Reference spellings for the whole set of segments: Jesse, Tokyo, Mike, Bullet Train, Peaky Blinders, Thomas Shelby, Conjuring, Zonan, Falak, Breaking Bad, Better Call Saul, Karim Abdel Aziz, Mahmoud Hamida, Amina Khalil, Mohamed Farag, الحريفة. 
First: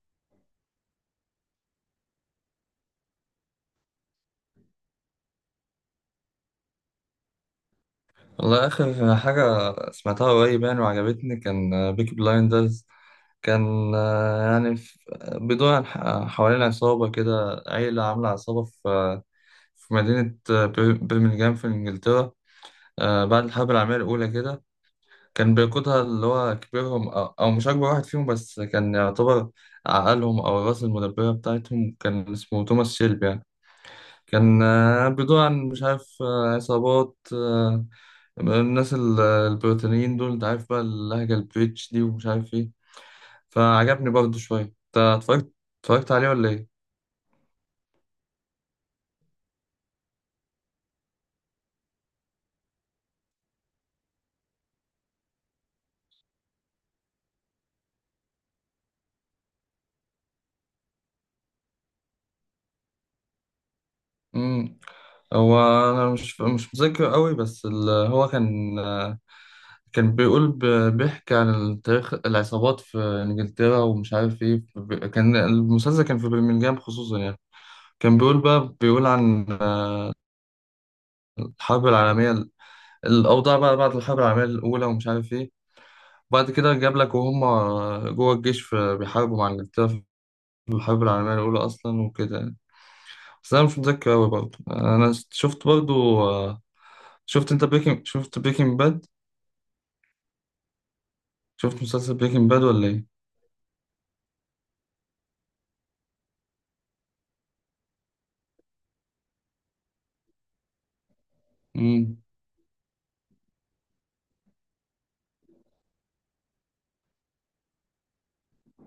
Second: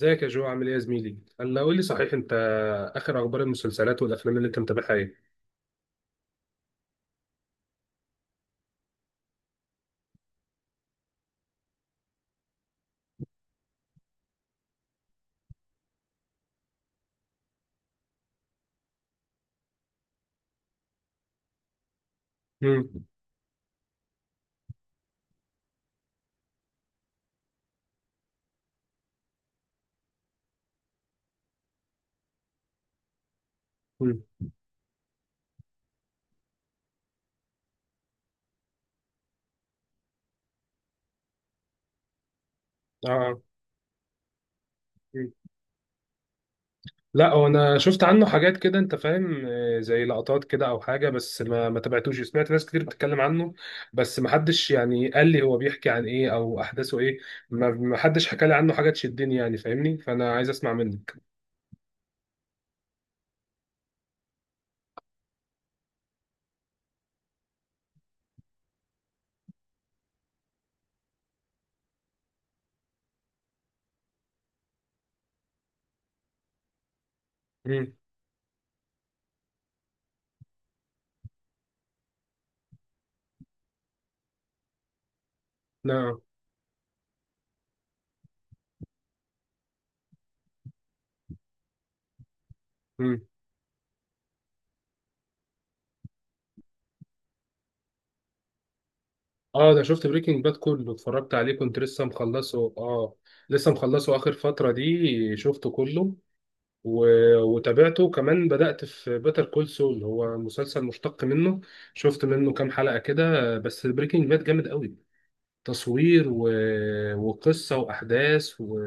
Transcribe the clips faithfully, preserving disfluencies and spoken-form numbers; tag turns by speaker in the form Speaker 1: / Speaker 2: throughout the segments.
Speaker 1: ازيك يا جو، عامل ايه يا زميلي؟ هلا قول لي صحيح، انت اخر اخبار المسلسلات والافلام اللي انت متابعها ايه؟
Speaker 2: والله آخر حاجة سمعتها قريب يعني وعجبتني، كان بيكي بلايندرز. كان آه، يعني في- بيدور عن ح- حوالين عصابة كده، عيلة عاملة عصابة في في مدينة آه، بر- برمنجهام في إنجلترا،
Speaker 1: مم.
Speaker 2: آه، بعد الحرب العالمية الأولى كده. كان بيقودها اللي هو كبيرهم، أو أو مش أكبر واحد فيهم، بس كان يعتبر عقلهم أو الراس المدبرة بتاعتهم، كان اسمه توماس شيلبي يعني.
Speaker 1: مم.
Speaker 2: كان آه، بيدور عن، مش عارف، آه، عصابات، آه، الناس ال- البريطانيين دول، انت عارف بقى اللهجة البريتش دي ومش عارف ايه.
Speaker 1: اه، آه.
Speaker 2: فعجبني برضه شوية. انت
Speaker 1: مم.
Speaker 2: اتفرجت اتفرجت عليه ولا ايه؟
Speaker 1: لا، هو انا شفت عنه حاجات كده، انت فاهم، آه، زي لقطات كده او حاجه، بس ما ما تابعتوش. سمعت ناس كتير بتتكلم عنه، بس ما حدش يعني قال لي هو بيحكي عن ايه او احداثه ايه. ما ما حدش حكى لي عنه حاجه تشدني، يعني فاهمني؟ فانا عايز اسمع منك.
Speaker 2: امم هو انا مش مش متذكر قوي، بس ال- هو كان، آه، كان بيقول ب- بيحكي عن تاريخ العصابات في انجلترا ومش عارف ايه. ب... كان المسلسل كان في برمنجهام خصوصا يعني.
Speaker 1: امم.
Speaker 2: كان بيقول بقى بيقول عن، آه، الحرب العالمية الأوضاع بقى بعد الحرب العالمية الأولى ومش عارف إيه. وبعد كده جاب لك وهم جوه الجيش في بيحاربوا مع إنجلترا في الحرب العالمية الأولى أصلا وكده يعني.
Speaker 1: نعم.
Speaker 2: بس أنا مش متذكر أوي برضه. أنا شفت برضه شفت أنت بريكنج شفت بريكنج باد
Speaker 1: اه، ده شفت بريكنج باد كله، اتفرجت عليه، كنت
Speaker 2: شفت
Speaker 1: لسه
Speaker 2: مسلسل بريكنج باد
Speaker 1: مخلصه
Speaker 2: ولا إيه؟
Speaker 1: اه. لسه مخلصه اخر فترة دي شفته كله و... وتابعته كمان، بدأت في بيتر كول سول، هو مسلسل مشتق منه.
Speaker 2: امم
Speaker 1: شفت منه كام حلقة كده، بس بريكنج باد جامد قوي، تصوير و... وقصة وأحداث و...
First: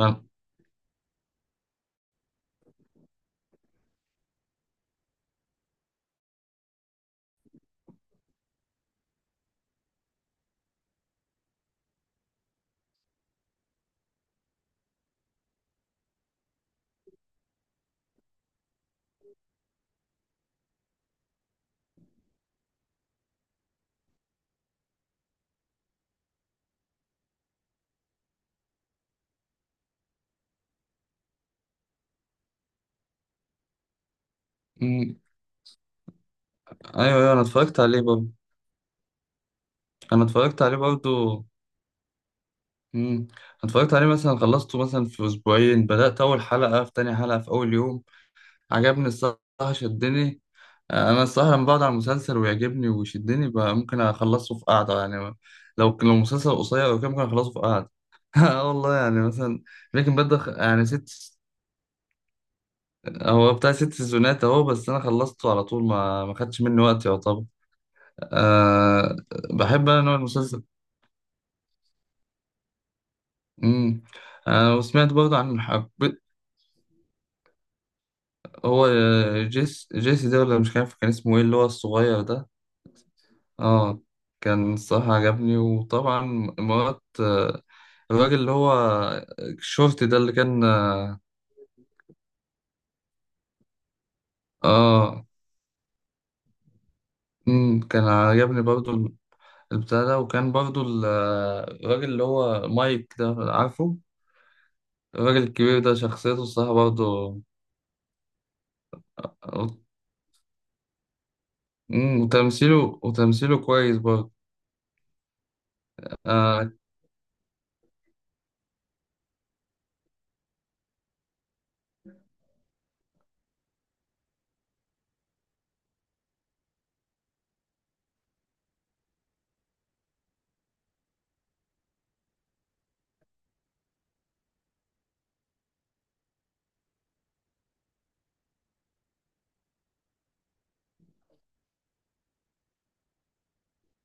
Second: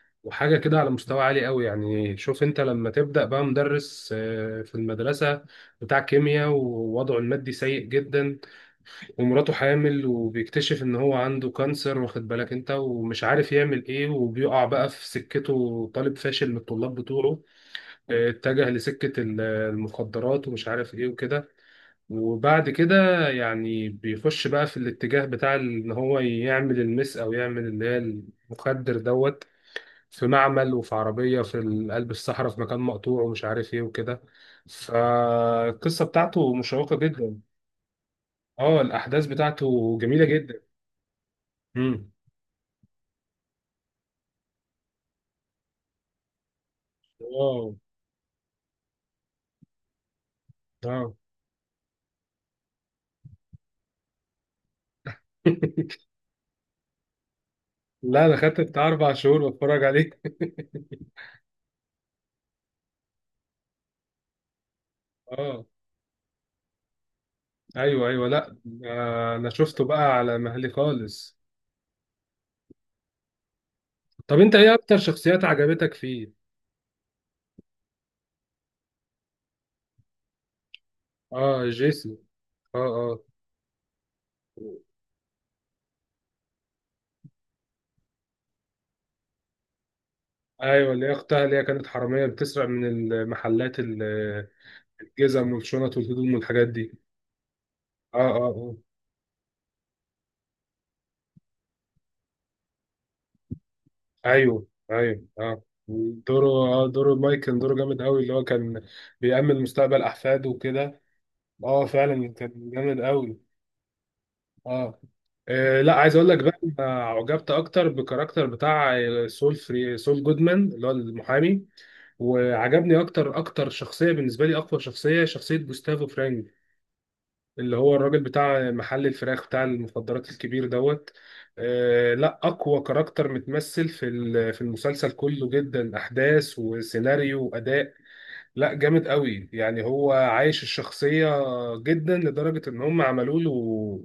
Speaker 2: أنا-
Speaker 1: وحاجة كده على مستوى عالي قوي يعني. شوف انت لما تبدأ بقى مدرس آه، في المدرسة، بتاع كيمياء، ووضعه المادي سيء جدا، ومراته حامل، وبيكتشف ان هو عنده كانسر، واخد بالك انت، ومش عارف يعمل ايه، وبيقع بقى في سكته طالب فاشل من الطلاب بتوعه. اه، اتجه لسكة ال- المخدرات ومش عارف ايه وكده. وبعد كده يعني بيخش بقى في الاتجاه بتاع ال- ان هو يعمل المس، او يعمل اللي هي المخدر دوت، في معمل وفي عربية في ال- قلب الصحراء، في مكان مقطوع ومش عارف ايه وكده.
Speaker 2: امم
Speaker 1: فالقصة بتاعته مشوقة
Speaker 2: أيوه، أيوه،
Speaker 1: جدا.
Speaker 2: أنا اتفرجت عليه برضه.
Speaker 1: اه، الأحداث بتاعته جميلة
Speaker 2: أنا
Speaker 1: جدا.
Speaker 2: اتفرجت عليه برضه.
Speaker 1: مم.
Speaker 2: امم أنا اتفرجت عليه، مثلا خلصته مثلا في أسبوعين، بدأت أول حلقة في تاني حلقة في
Speaker 1: واو.
Speaker 2: أول يوم. عجبني الصراحة، شدني.
Speaker 1: اه.
Speaker 2: انا الصراحه لما بقعد على المسلسل ويعجبني ويشدني بقى، ممكن اخلصه في قعده يعني. لو لو مسلسل قصير او كده، ممكن اخلصه في قعده.
Speaker 1: لا، انا خدت
Speaker 2: اه،
Speaker 1: بتاع
Speaker 2: والله
Speaker 1: اربع
Speaker 2: يعني
Speaker 1: شهور
Speaker 2: مثلا،
Speaker 1: بتفرج عليه.
Speaker 2: لكن بدا يعني ست هو بتاع ست سيزونات اهو، بس انا خلصته
Speaker 1: اه.
Speaker 2: على طول، ما ما خدش مني وقت يعتبر.
Speaker 1: ايوه ايوه، لا.
Speaker 2: أه،
Speaker 1: آه، انا شفته
Speaker 2: بحب انا
Speaker 1: بقى
Speaker 2: نوع
Speaker 1: على
Speaker 2: المسلسل.
Speaker 1: مهلي خالص.
Speaker 2: امم
Speaker 1: طب انت ايه
Speaker 2: أه،
Speaker 1: اكتر
Speaker 2: وسمعت برضه
Speaker 1: شخصيات
Speaker 2: عن حب،
Speaker 1: عجبتك فيه؟
Speaker 2: هو آه، جيس جيسي ده، ولا مش عارف كان اسمه ايه، اللي
Speaker 1: اه،
Speaker 2: هو
Speaker 1: جيسي.
Speaker 2: الصغير ده.
Speaker 1: اه اه.
Speaker 2: اه، كان الصراحة عجبني. وطبعا مرات، آه، الراجل اللي هو الشورت ده اللي كان.
Speaker 1: ايوه، اللي هي اختها، اللي هي كانت حراميه بتسرق من المحلات ال-
Speaker 2: اه
Speaker 1: الجزم والشنط والهدوم والحاجات دي.
Speaker 2: امم كان
Speaker 1: اه اه
Speaker 2: عجبني
Speaker 1: اه.
Speaker 2: برضو البتاع ده. وكان برضو ال- الراجل اللي هو مايك ده، عارفه،
Speaker 1: ايوه ايوه
Speaker 2: الراجل
Speaker 1: اه.
Speaker 2: الكبير ده، شخصيته
Speaker 1: دوره.
Speaker 2: الصراحة
Speaker 1: اه، دوره
Speaker 2: برضو.
Speaker 1: مايك كان دوره جامد قوي، اللي هو كان بيأمن مستقبل احفاده وكده. اه
Speaker 2: امم
Speaker 1: فعلا كان
Speaker 2: وتمثيله
Speaker 1: جامد قوي.
Speaker 2: وتمثيله كويس برضو.
Speaker 1: اه، آه، لا، عايز اقول لك بقى،
Speaker 2: آه،
Speaker 1: أنا عجبت اكتر بالكاركتر بتاع سول فري سول جودمان، اللي هو المحامي. وعجبني اكتر اكتر، شخصيه بالنسبه لي اقوى شخصيه، شخصيه جوستافو فرانك، اللي هو الراجل بتاع محل الفراخ بتاع المخدرات الكبير دوت. آه، لا، اقوى كاركتر متمثل في ال- في المسلسل كله، جدا احداث وسيناريو واداء. لا، جامد قوي، يعني هو عايش الشخصية جدا لدرجة ان هم عملوا له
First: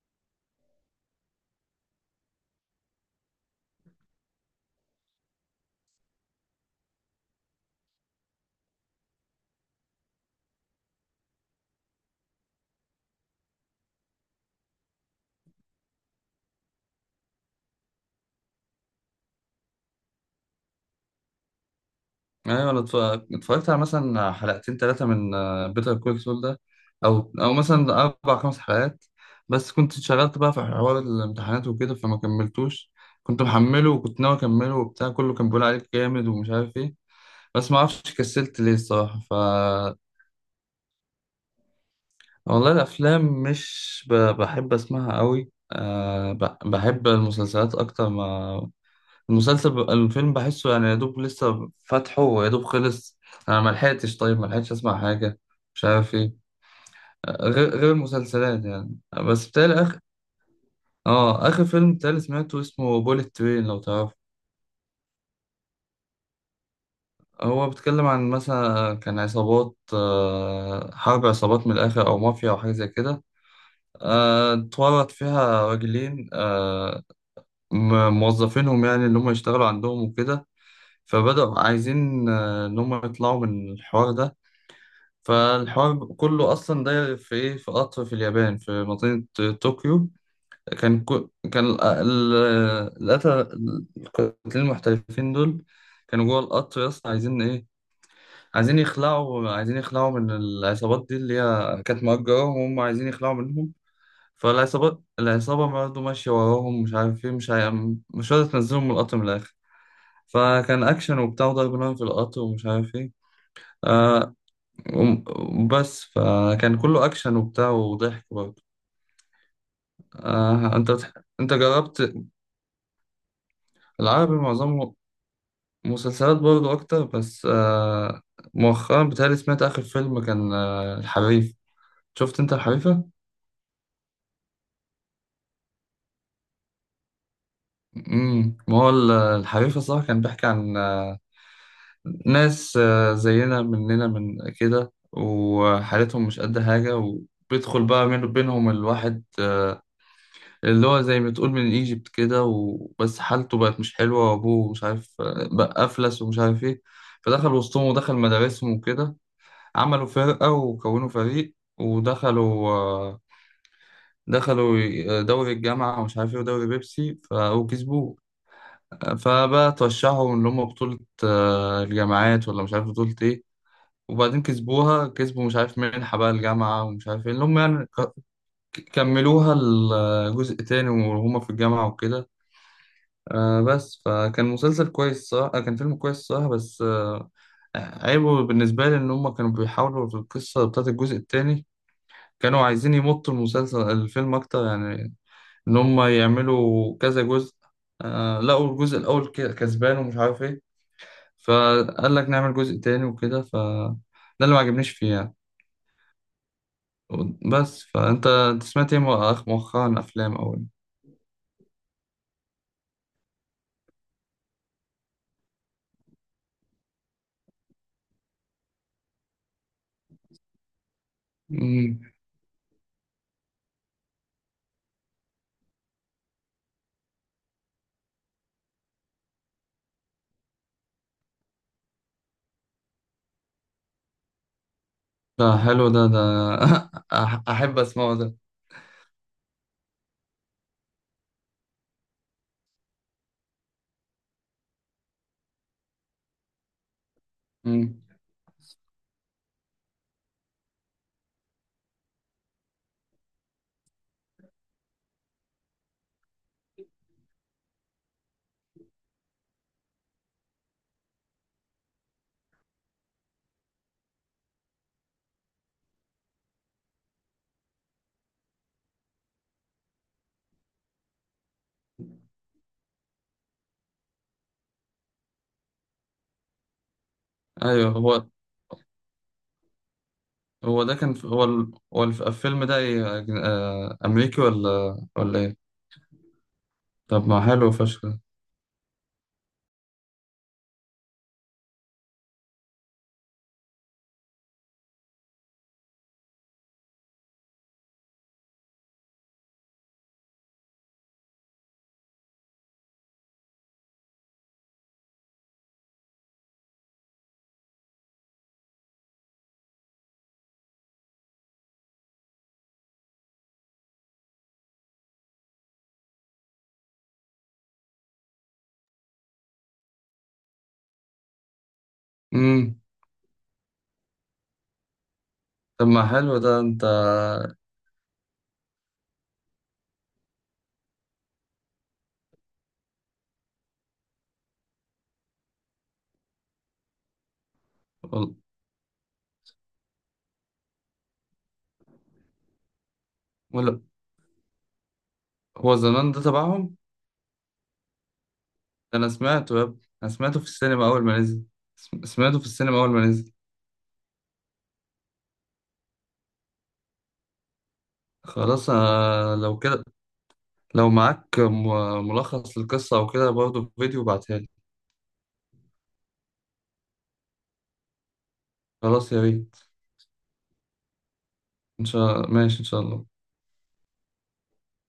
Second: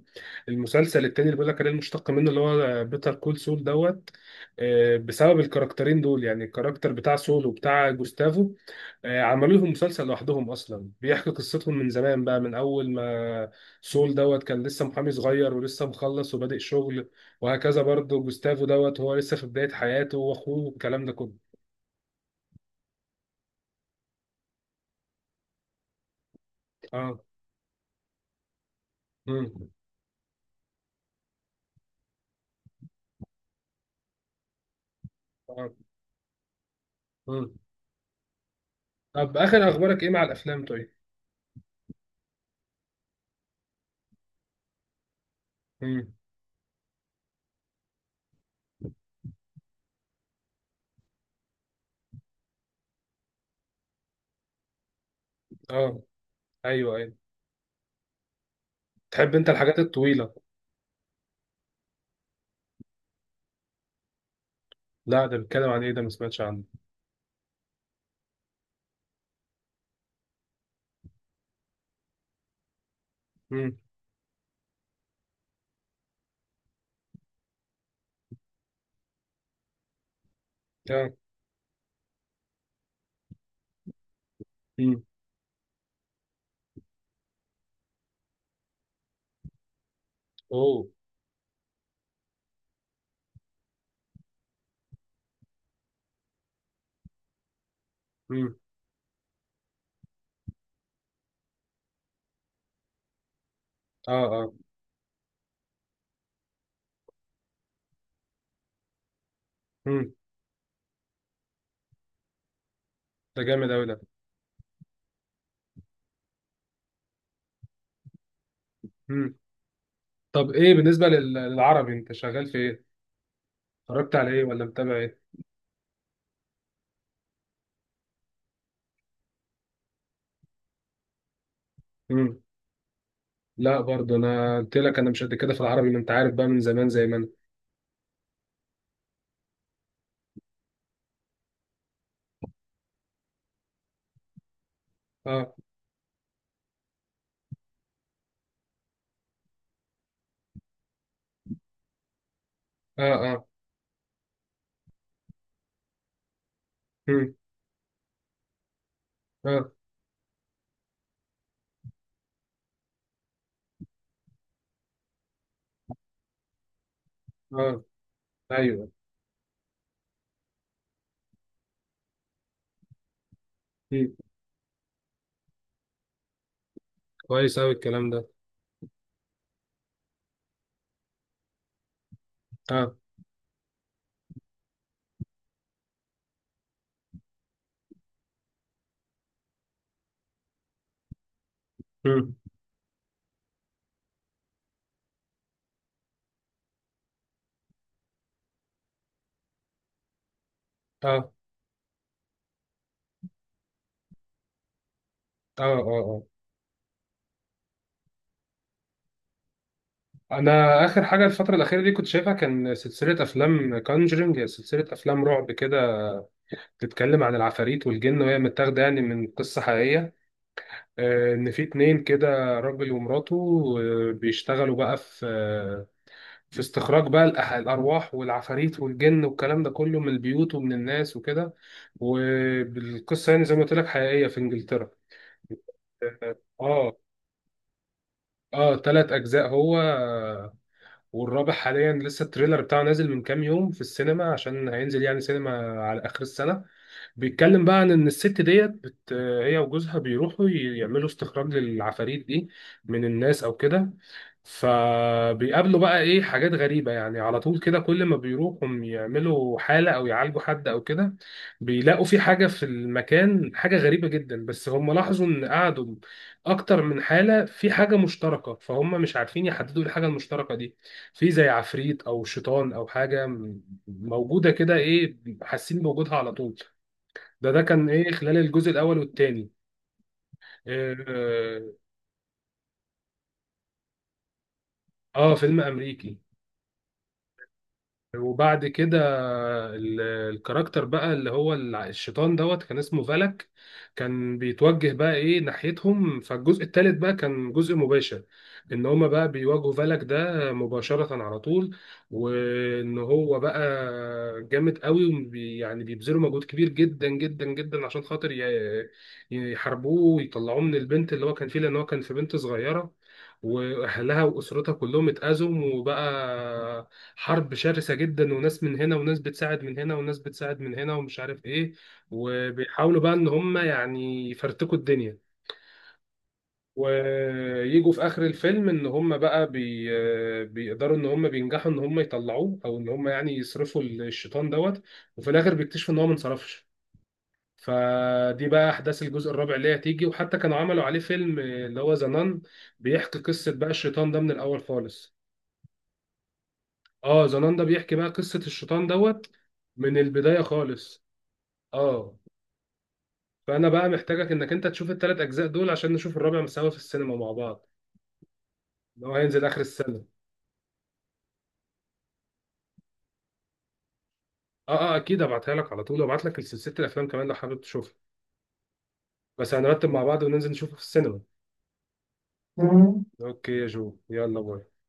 Speaker 1: المسلسل التاني اللي بيقول لك عليه، المشتق منه، اللي هو بيتر كول سول دوت. آه، بسبب الكاركترين دول، يعني الكاركتر بتاع سول وبتاع جوستافو، آه، عملوا لهم مسلسل لوحدهم اصلا، بيحكي قصتهم من زمان بقى، من اول ما سول دوت كان لسه محامي صغير ولسه مخلص وبادئ شغل. وهكذا برضه جوستافو دوت، هو لسه في بداية حياته واخوه والكلام ده كله.
Speaker 2: ايوه، انا اتف- اتفرجت على مثلا حلقتين ثلاثه من بيتر كول سول ده،
Speaker 1: اه.
Speaker 2: او او مثلا اربع خمس حلقات.
Speaker 1: مم.
Speaker 2: بس كنت اتشغلت بقى في حوار الامتحانات وكده، فما كملتوش. كنت محمله وكنت ناوي اكمله، وبتاع كله كان بيقول
Speaker 1: آه.
Speaker 2: عليك جامد ومش عارف ايه.
Speaker 1: مم.
Speaker 2: بس ما اعرفش كسلت ليه الصراحه. ف،
Speaker 1: طب اخر اخبارك ايه مع الافلام طيب؟
Speaker 2: والله الافلام مش ب... بحب اسمعها قوي،
Speaker 1: امم.
Speaker 2: أه ب... بحب المسلسلات اكتر ما المسلسل. ب... الفيلم بحسه يعني يا دوب لسه فاتحه ويا دوب خلص. انا ما لحقتش، طيب ما لحقتش اسمع حاجه، مش
Speaker 1: اه،
Speaker 2: عارف ايه،
Speaker 1: ايوه ايوه.
Speaker 2: آه، غير غير المسلسلات يعني. آه،
Speaker 1: تحب
Speaker 2: بس
Speaker 1: انت الحاجات
Speaker 2: بتهيألي اخر،
Speaker 1: الطويله؟
Speaker 2: اه، اخر فيلم بتهيألي سمعته اسمه بوليت ترين، لو تعرفه.
Speaker 1: لا، ده بيتكلم عن ايه ده؟ ما سمعتش عنه.
Speaker 2: هو بيتكلم عن، مثلا كان عصابات، آه، حرب عصابات من الاخر، او مافيا او حاجه زي كده.
Speaker 1: امم.
Speaker 2: آه، اتورط فيها راجلين، آه، م- موظفينهم يعني، اللي هم يشتغلوا عندهم وكده.
Speaker 1: اه.
Speaker 2: فبدأوا عايزين آه، إن هم يطلعوا من الحوار ده.
Speaker 1: امم.
Speaker 2: فالحوار بيبقى كله اصلا داير في ايه، في قطر في اليابان في مدينة طوكيو.
Speaker 1: اوه.
Speaker 2: كان كو كان ال- ال- القتلة القاتلين المحترفين دول كانوا جوه القطر، يا اسطى عايزين ايه،
Speaker 1: امم.
Speaker 2: عايزين يخلعوا عايزين يخلعوا من العصابات دي، اللي هي كانت مأجراهم، وهم عايزين يخلعوا منهم.
Speaker 1: اه اه.
Speaker 2: فالعصابات العصابة برضه ماشية وراهم، مش عارف ايه، مش عارف، مش راضية تنزلهم من القطر من الآخر.
Speaker 1: امم.
Speaker 2: فكان أكشن وبتاع وضرب نار في القطر ومش عارف ايه.
Speaker 1: ده جامد اوي ده.
Speaker 2: آه، وم- بس فكان كله أكشن وبتاع وضحك برضه.
Speaker 1: امم. طب ايه
Speaker 2: آه أنت
Speaker 1: بالنسبه
Speaker 2: بتح...
Speaker 1: لل-
Speaker 2: أنت
Speaker 1: للعربي،
Speaker 2: جربت
Speaker 1: انت شغال في ايه؟ اتفرجت على
Speaker 2: العربي؟
Speaker 1: ايه ولا
Speaker 2: معظمه
Speaker 1: متابع ايه؟
Speaker 2: مسلسلات برضه أكتر، بس آه مؤخرا بتهيألي سمعت آخر فيلم كان، آه الحريف.
Speaker 1: امم.
Speaker 2: شفت أنت الحريفة؟
Speaker 1: لا، برضه انا قلت لك، انا مش قد كده في العربي، ما انت عارف بقى، من زمان زي ما انا.
Speaker 2: امم ما هو ال- الحريفة، صح، كان بيحكي عن آه ناس، آه زينا مننا من كده،
Speaker 1: اه
Speaker 2: وحالتهم مش قد حاجة، وبيدخل بقى من بينهم الواحد، آه، اللي هو زي ما تقول من ايجيبت كده،
Speaker 1: اه
Speaker 2: وبس
Speaker 1: اه.
Speaker 2: حالته بقت مش حلوة وابوه مش عارف، بقى افلس ومش عارف ايه،
Speaker 1: امم.
Speaker 2: فدخل وسطهم ودخل مدارسهم وكده.
Speaker 1: اه
Speaker 2: عملوا فرقة وكونوا فريق، ودخلوا آه، دخلوا دوري الجامعة ومش عارف ايه ودوري بيبسي، ف-
Speaker 1: اه.
Speaker 2: وكسبوه.
Speaker 1: ايوه.
Speaker 2: فبقى ترشحوا ان هم بطولة آه، الجامعات ولا مش عارف بطولة ايه،
Speaker 1: امم.
Speaker 2: وبعدين كسبوها، كسبوا مش عارف منحة بقى الجامعة ومش عارف ايه اللي
Speaker 1: كويس
Speaker 2: هم
Speaker 1: اوي
Speaker 2: يعني
Speaker 1: الكلام
Speaker 2: ك-
Speaker 1: ده.
Speaker 2: كملوها الجزء تاني وهم في الجامعة وكده.
Speaker 1: اه.
Speaker 2: آه بس فكان مسلسل كويس، صح، آه كان فيلم كويس، صح، بس آه عيبه بالنسبة لي إن هما كانوا بيحاولوا في القصة بتاعت الجزء التاني،
Speaker 1: امم.
Speaker 2: كانوا عايزين يمطوا المسلسل الفيلم أكتر يعني، إن هما يعملوا كذا جزء. آه لقوا الجزء الأول ك- كسبان ومش عارف إيه،
Speaker 1: اه
Speaker 2: فقال لك نعمل جزء تاني وكده. ف، ده اللي ما عجبنيش فيه يعني.
Speaker 1: اه اه.
Speaker 2: بس، فأنت أنت سمعت إيه مؤخ- مؤخرا أفلام أول؟
Speaker 1: انا اخر حاجه الفتره الاخيره دي كنت شايفها كان سلسله افلام كونجرينج، سلسله افلام رعب كده، بتتكلم عن العفاريت والجن وهي متاخده يعني من قصه حقيقيه. آه، ان في
Speaker 2: مم.
Speaker 1: اتنين كده، راجل ومراته، آه، بيشتغلوا بقى في آه، في استخراج بقى الأح- الارواح والعفاريت والجن والكلام ده كله، من البيوت ومن الناس وكده. والقصه يعني زي ما قلت لك حقيقيه في انجلترا.
Speaker 2: ده حلو ده ده
Speaker 1: اه.
Speaker 2: أح- أحب أسمعه ده.
Speaker 1: اه، ثلاث اجزاء هو آه، والرابع حاليا لسه التريلر بتاعه نازل من كام يوم في السينما عشان هينزل يعني سينما على آخر السنة. بيتكلم بقى عن
Speaker 2: مم.
Speaker 1: ان الست ديت بت... هي وجوزها بيروحوا ي- يعملوا استخراج للعفاريت دي من الناس او كده. فبيقابلوا بقى ايه حاجات غريبة يعني على طول كده، كل ما بيروحوا يعملوا حالة او يعالجوا حد او كده، بيلاقوا في حاجة في المكان، حاجة غريبة جدا. بس هم لاحظوا ان قعدوا اكتر من حالة في حاجة مشتركة، فهم مش عارفين يحددوا إيه الحاجة المشتركة دي. في زي عفريت او شيطان او حاجة م- موجودة كده ايه، حاسين بوجودها على طول. ده ده كان
Speaker 2: ايوه،
Speaker 1: ايه
Speaker 2: هو
Speaker 1: خلال الجزء الاول والثاني.
Speaker 2: هو
Speaker 1: اه،
Speaker 2: ده كان، هو
Speaker 1: آه،
Speaker 2: ال... هو الف- الفيلم ده إيه؟ آه، أمريكي ولا
Speaker 1: آه،
Speaker 2: ولا إيه؟
Speaker 1: فيلم امريكي.
Speaker 2: طب ما حلو فشخ ده.
Speaker 1: وبعد كده ال- الكاركتر بقى اللي هو الع- الشيطان دوت كان اسمه فالك، كان بيتوجه بقى ايه ناحيتهم. فالجزء الثالث بقى كان جزء مباشر، ان هما بقى بيواجهوا فالك ده مباشرة على طول، وان هو بقى جامد قوي، وبي يعني بيبذلوا مجهود كبير جدا جدا جدا عشان خاطر ي- يحاربوه ويطلعوه من البنت اللي هو كان فيه، لان هو كان في بنت صغيرة، واهلها واسرتها كلهم اتأذوا، وبقى حرب شرسة جدا، وناس من هنا وناس بتساعد من هنا وناس بتساعد من هنا ومش عارف ايه،
Speaker 2: امم
Speaker 1: وبيحاولوا بقى ان هم يعني يفرتكوا الدنيا.
Speaker 2: طب ما حلو ده. أنت
Speaker 1: ويجوا في اخر الفيلم ان هم بقى بي... بيقدروا ان هم بينجحوا ان هم يطلعوه، او ان هم يعني يصرفوا الشيطان دوت. وفي الاخر بيكتشفوا ان هو ما انصرفش.
Speaker 2: وال-
Speaker 1: فدي بقى احداث الجزء الرابع اللي هي هتيجي، وحتى كانوا عملوا عليه فيلم اللي هو زنان، بيحكي قصة بقى
Speaker 2: ولا
Speaker 1: الشيطان ده من الاول خالص.
Speaker 2: هو زمان ده تبعهم؟
Speaker 1: اه، زنان ده بيحكي بقى قصة الشيطان
Speaker 2: ده أنا
Speaker 1: دوت
Speaker 2: سمعته يا ابني،
Speaker 1: من
Speaker 2: أنا سمعته
Speaker 1: البداية
Speaker 2: في السينما
Speaker 1: خالص.
Speaker 2: أول ما نزل. سم-
Speaker 1: اه،
Speaker 2: سمعته في السينما أول ما نزل.
Speaker 1: فأنا بقى محتاجك إنك أنت تشوف التلات أجزاء دول عشان نشوف الرابع سوا في السينما مع بعض،
Speaker 2: خلاص،
Speaker 1: إن هو
Speaker 2: أنا
Speaker 1: هينزل
Speaker 2: لو
Speaker 1: آخر
Speaker 2: كده،
Speaker 1: السنة.
Speaker 2: لو معاك م- ملخص للقصة أو كده برضه فيديو، بعتها لي.
Speaker 1: اه اه، أكيد هبعتها لك على طول، وأبعت لك سلسلة الأفلام كمان لو حابب تشوفها.
Speaker 2: خلاص يا
Speaker 1: بس
Speaker 2: ريت.
Speaker 1: هنرتب مع بعض وننزل نشوفه في السينما.
Speaker 2: إن شاء الله، ماشي إن شاء
Speaker 1: مم.
Speaker 2: الله.
Speaker 1: أوكي يا جو، يلا باي.